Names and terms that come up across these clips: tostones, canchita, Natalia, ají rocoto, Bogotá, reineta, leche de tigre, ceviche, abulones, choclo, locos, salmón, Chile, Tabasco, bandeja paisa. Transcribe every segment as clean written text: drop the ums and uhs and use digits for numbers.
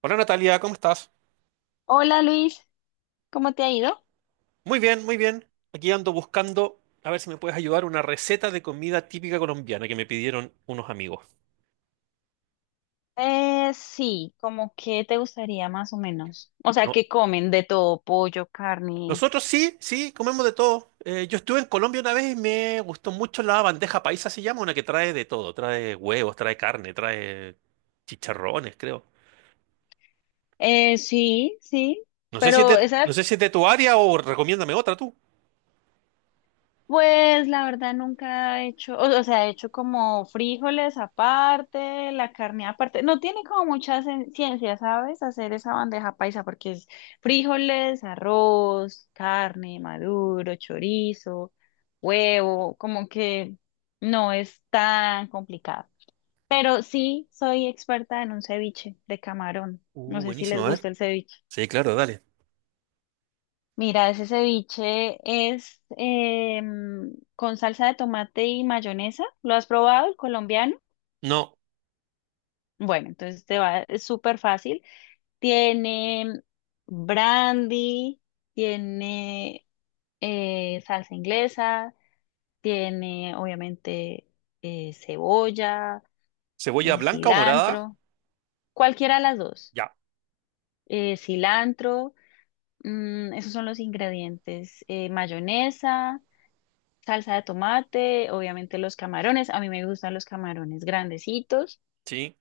Hola Natalia, ¿cómo estás? Hola Luis, ¿cómo te ha ido? Muy bien, muy bien. Aquí ando buscando, a ver si me puedes ayudar, una receta de comida típica colombiana que me pidieron unos amigos. Sí, como que te gustaría más o menos. O sea, No. que comen de todo, pollo, carne. Nosotros sí, sí, comemos de todo. Yo estuve en Colombia una vez y me gustó mucho la bandeja paisa, se llama, una que trae de todo. Trae huevos, trae carne, trae chicharrones, creo. Sí, sí, pero No esa... sé si es de tu área o recomiéndame otra tú. Pues la verdad nunca he hecho, o sea, he hecho como frijoles aparte, la carne aparte. No tiene como mucha ciencia, ¿sabes? Hacer esa bandeja paisa porque es frijoles, arroz, carne, maduro, chorizo, huevo, como que no es tan complicado. Pero sí soy experta en un ceviche de camarón. No Uh, sé si les buenísimo, a ver. gusta el ceviche. Sí, claro, dale. Mira, ese ceviche es con salsa de tomate y mayonesa. ¿Lo has probado, el colombiano? No, Bueno, entonces te va, es súper fácil. Tiene brandy, tiene salsa inglesa, tiene obviamente cebolla, cebolla blanca o morada, cilantro, cualquiera de las dos. ya. Cilantro, esos son los ingredientes. Mayonesa, salsa de tomate, obviamente los camarones, a mí me gustan los camarones grandecitos, Sí,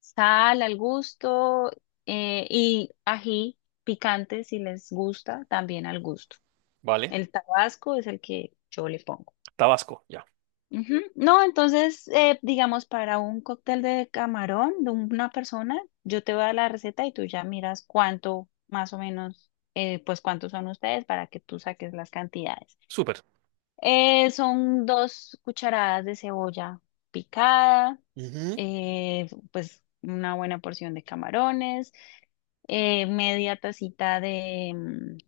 sal al gusto, y ají picante si les gusta, también al gusto. vale. El tabasco es el que yo le pongo. Tabasco, ya. Ujú. No, entonces, digamos, para un cóctel de camarón de una persona, yo te voy a dar la receta y tú ya miras cuánto, más o menos, pues cuántos son ustedes para que tú saques las cantidades. Súper. Son 2 cucharadas de cebolla picada, Ujú. Pues una buena porción de camarones, media tacita de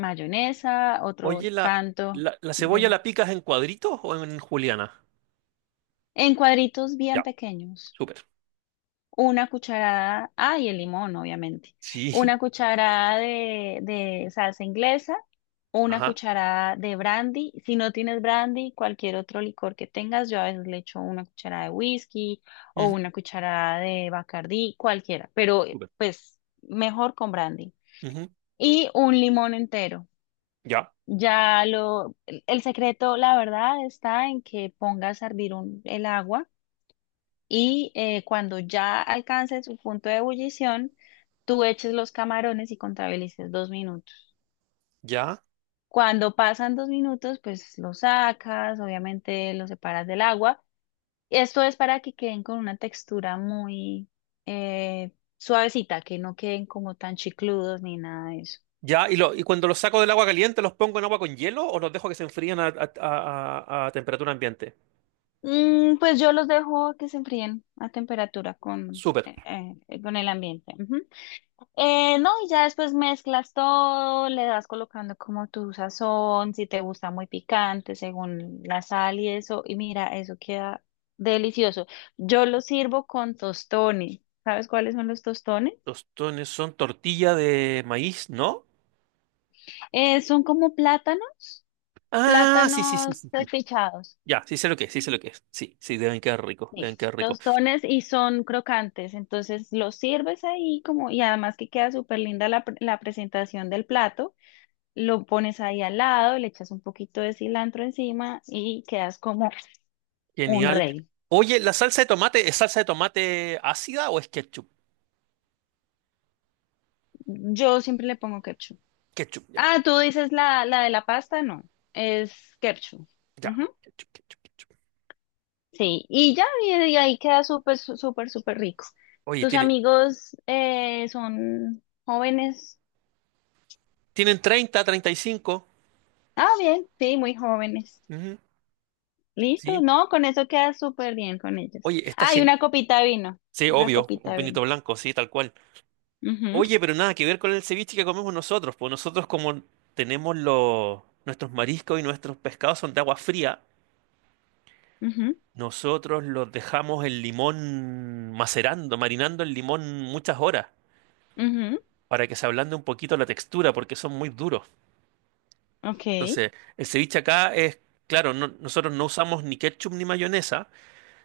mayonesa, otro Oye, ¿la, tanto la, la cebolla de... la picas en cuadritos o en juliana? en cuadritos bien Ya, pequeños. súper. Una cucharada, ah, y el limón, obviamente. Sí, Una cucharada de salsa inglesa, una ajá. cucharada de brandy. Si no tienes brandy, cualquier otro licor que tengas, yo a veces le echo una cucharada de whisky o una Ujú, cucharada de Bacardí, cualquiera, pero súper. pues mejor con brandy. Ujú, Y un limón entero. ya, el secreto, la verdad, está en que pongas a hervir el agua y cuando ya alcance su punto de ebullición, tú eches los camarones y contabilices 2 minutos. ya, Cuando pasan 2 minutos, pues los sacas, obviamente los separas del agua. Esto es para que queden con una textura muy eh, suavecita, que no queden como tan chicludos ni nada de eso. ya. ¿Y cuando los saco del agua caliente, los pongo en agua con hielo o los dejo que se enfríen a temperatura ambiente? Mm, pues yo los dejo que se enfríen a temperatura Súper. Con el ambiente. Ujú. No, y ya después mezclas todo, le das colocando como tu sazón, si te gusta muy picante, según la sal y eso, y mira, eso queda delicioso. Yo lo sirvo con tostones. ¿Sabes cuáles son los tostones? Tostones son tortilla de maíz, ¿no? Son como plátanos, Ah, sí, sí, sí, plátanos sí, sí. despichados. Ya, sí sé lo que es, sí sé lo que es. Sí, sí, deben quedar ricos, deben Sí, quedar ricos. tostones y son crocantes, entonces los sirves ahí como, y además que queda súper linda la presentación del plato. Lo pones ahí al lado, le echas un poquito de cilantro encima y quedas como un Genial. rey. Oye, ¿la salsa de tomate es salsa de tomate ácida o es ketchup? Yo siempre le pongo ketchup. Ketchup, ya. Ah, tú dices la de la pasta, no, es ketchup. Ya. Ujú. Ketchup, ketchup, ketchup. Sí, y ahí queda súper, súper rico. Oye, ¿Tus tiene, amigos son jóvenes? tienen 30, 35. Ah, bien, sí, muy jóvenes. Ujú. Listo, Sí. no, con eso queda súper bien con ellos. Oye, está Ah, y genial. una copita de vino, Sí, una obvio, copita un de vino. pinito blanco, sí, tal cual. Ujú, Oye, pero nada que ver con el ceviche que comemos nosotros, pues nosotros como tenemos nuestros mariscos y nuestros pescados son de agua fría, ujú, nosotros los dejamos el limón macerando, marinando el limón muchas horas ujú. para que se ablande un poquito la textura porque son muy duros. Ok. Entonces, el ceviche acá es, claro, nosotros no usamos ni ketchup ni mayonesa,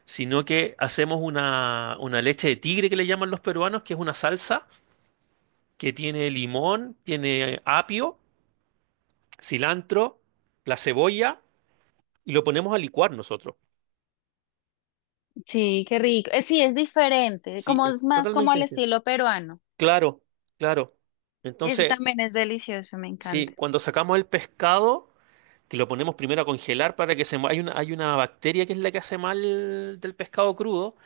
sino que hacemos una leche de tigre que le llaman los peruanos, que es una salsa que tiene limón, tiene apio, cilantro, la cebolla, y lo ponemos a licuar nosotros. Sí, qué rico. Sí, es diferente, Sí, como es es más como totalmente al distinto. estilo peruano. Claro, claro. Y ese Entonces, también es delicioso, me sí, encanta. cuando sacamos el pescado, que lo ponemos primero a congelar. Para que se... mu- Hay una bacteria que es la que hace mal del pescado crudo,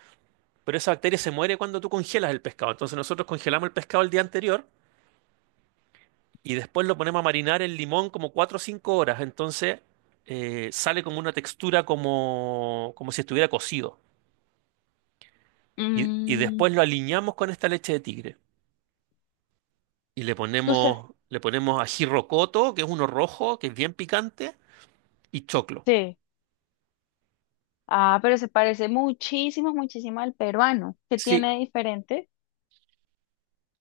pero esa bacteria se muere cuando tú congelas el pescado. Entonces nosotros congelamos el pescado el día anterior y después lo ponemos a marinar en limón como 4 o 5 horas. Entonces sale como una textura como, como si estuviera cocido. Y Mm, después lo aliñamos con esta leche de tigre. Y le tú sabes, ponemos, le ponemos ají rocoto, que es uno rojo, que es bien picante, y choclo. sí. Ah, pero se parece muchísimo, muchísimo al peruano. ¿Qué Sí, tiene de diferente?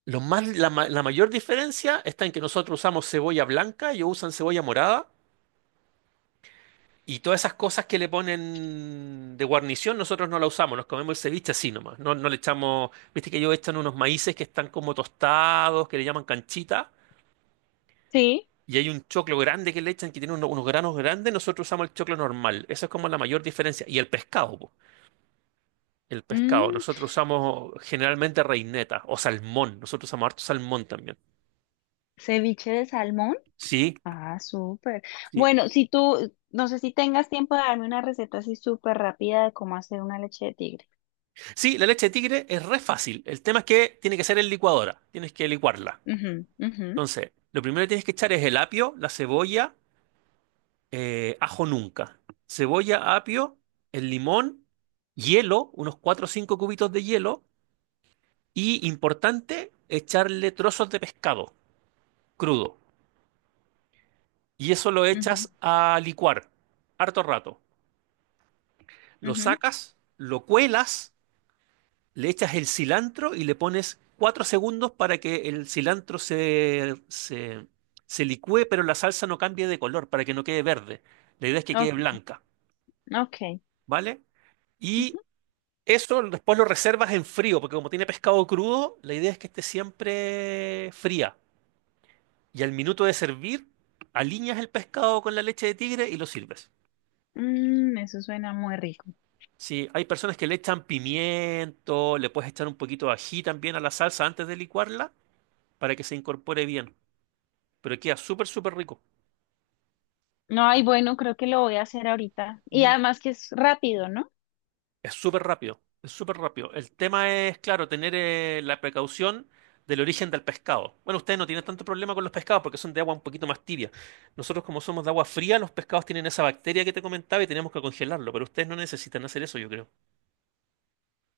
lo más, la, ma- la mayor diferencia está en que nosotros usamos cebolla blanca, ellos usan cebolla morada. Y todas esas cosas que le ponen de guarnición, nosotros no la usamos, nos comemos el ceviche así nomás. No, no le echamos, viste que ellos echan unos maíces que están como tostados, que le llaman canchita, Sí. y hay un choclo grande que le echan que tiene unos granos grandes, nosotros usamos el choclo normal. Esa es como la mayor diferencia. El pescado, Mm, nosotros usamos generalmente reineta o salmón, nosotros usamos harto salmón también. ceviche de salmón. Sí, Ah, súper. sí. Bueno, si tú, no sé si tengas tiempo de darme una receta así súper rápida de cómo hacer una leche de tigre. Sí, la leche de tigre es re fácil. El tema es que tiene que ser en licuadora, tienes que licuarla. Ujú, ujú, Entonces, lo primero que tienes que echar es el apio, la cebolla, ajo nunca. Cebolla, apio, el limón, hielo, unos 4 o 5 cubitos de hielo. Y importante, echarle trozos de pescado crudo. Y eso lo ujú, echas a licuar, harto rato. Lo ujú. sacas, lo cuelas, le echas el cilantro y le pones 4 segundos para que el cilantro se licúe, pero la salsa no cambie de color, para que no quede verde. La idea es que quede Ok, blanca. ok. ¿Vale? Y Ujú. eso después lo reservas en frío, porque como tiene pescado crudo, la idea es que esté siempre fría. Y al minuto de servir, aliñas el pescado con la leche de tigre y lo sirves. Mm, eso suena muy rico. Sí, hay personas que le echan pimiento, le puedes echar un poquito de ají también a la salsa antes de licuarla para que se incorpore bien. Pero queda súper, súper rico. No, ay, bueno, creo que lo voy a hacer ahorita. Y Mm. además que es rápido, ¿no? Es súper rápido, es súper rápido. El tema es, claro, tener la precaución del origen del pescado. Bueno, ustedes no tienen tanto problema con los pescados porque son de agua un poquito más tibia. Nosotros, como somos de agua fría, los pescados tienen esa bacteria que te comentaba y tenemos que congelarlo, pero ustedes no necesitan hacer eso, yo creo.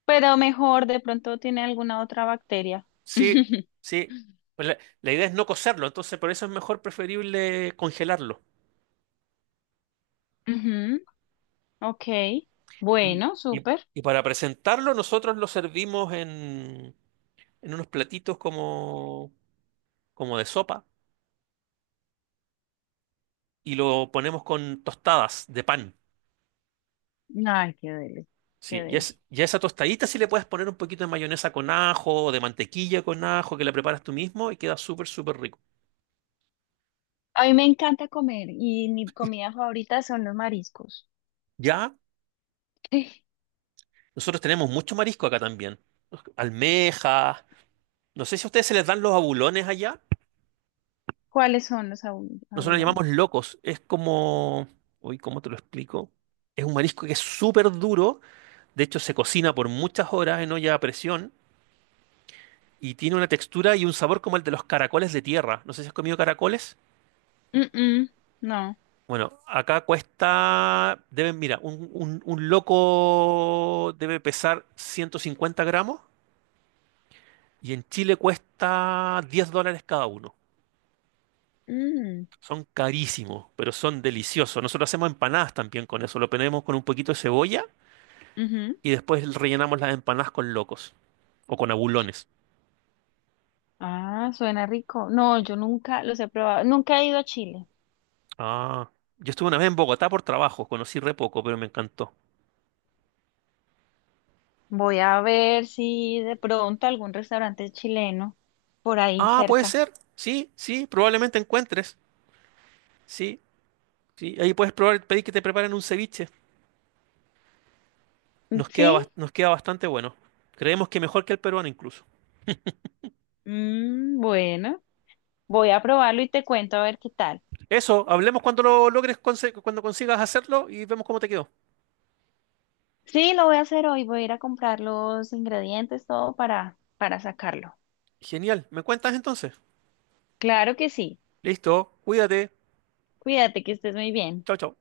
Pero mejor, de pronto tiene alguna otra bacteria. Sí, sí. Pues la idea es no cocerlo, entonces por eso es mejor preferible congelarlo. Ujú. Ok, Y, bueno, y- súper. y para presentarlo, nosotros lo servimos en unos platitos como, como de sopa y lo ponemos con tostadas de pan. Ay, qué deli, qué Sí, y, es, deli. y a esa tostadita sí le puedes poner un poquito de mayonesa con ajo o de mantequilla con ajo que la preparas tú mismo y queda súper, súper rico. A mí me encanta comer y mi comida favorita son los mariscos. Ya, Sí. nosotros tenemos mucho marisco acá también. Almejas. No sé si a ustedes se les dan los abulones allá. ¿Cuáles son Nosotros los llamamos abulones? locos. Es como. Uy, ¿cómo te lo explico? Es un marisco que es súper duro. De hecho, se cocina por muchas horas en olla a presión y tiene una textura y un sabor como el de los caracoles de tierra. No sé si has comido caracoles. Mm, mm, no. Bueno, acá cuesta, deben, mira, un loco debe pesar 150 gramos y en Chile cuesta $10 cada uno. Mm, Son carísimos, pero son deliciosos. Nosotros hacemos empanadas también con eso. Lo ponemos con un poquito de cebolla ujú. y después rellenamos las empanadas con locos o con abulones. Ah, suena rico. No, Sí. yo nunca los he probado. Nunca he ido a Chile. Ah, yo estuve una vez en Bogotá por trabajo, conocí re poco, pero me encantó. Voy a ver si de pronto algún restaurante chileno por ahí Ah, puede cerca. ser. Sí, sí, probablemente encuentres. Sí, sí, ahí puedes probar, pedir que te preparen un ceviche. Nos queda, bas- ¿Sí? nos queda bastante bueno. Creemos que mejor que el peruano incluso. Mm, bueno, voy a probarlo y te cuento a ver qué tal. Eso, hablemos cuando lo logres, cuando consigas hacerlo y vemos cómo te quedó. Sí, lo voy a hacer hoy. Voy a ir a comprar los ingredientes, todo para sacarlo. Genial, ¿me cuentas entonces? Claro que sí. Listo, cuídate. Cuídate, que estés muy bien. Chao, chao.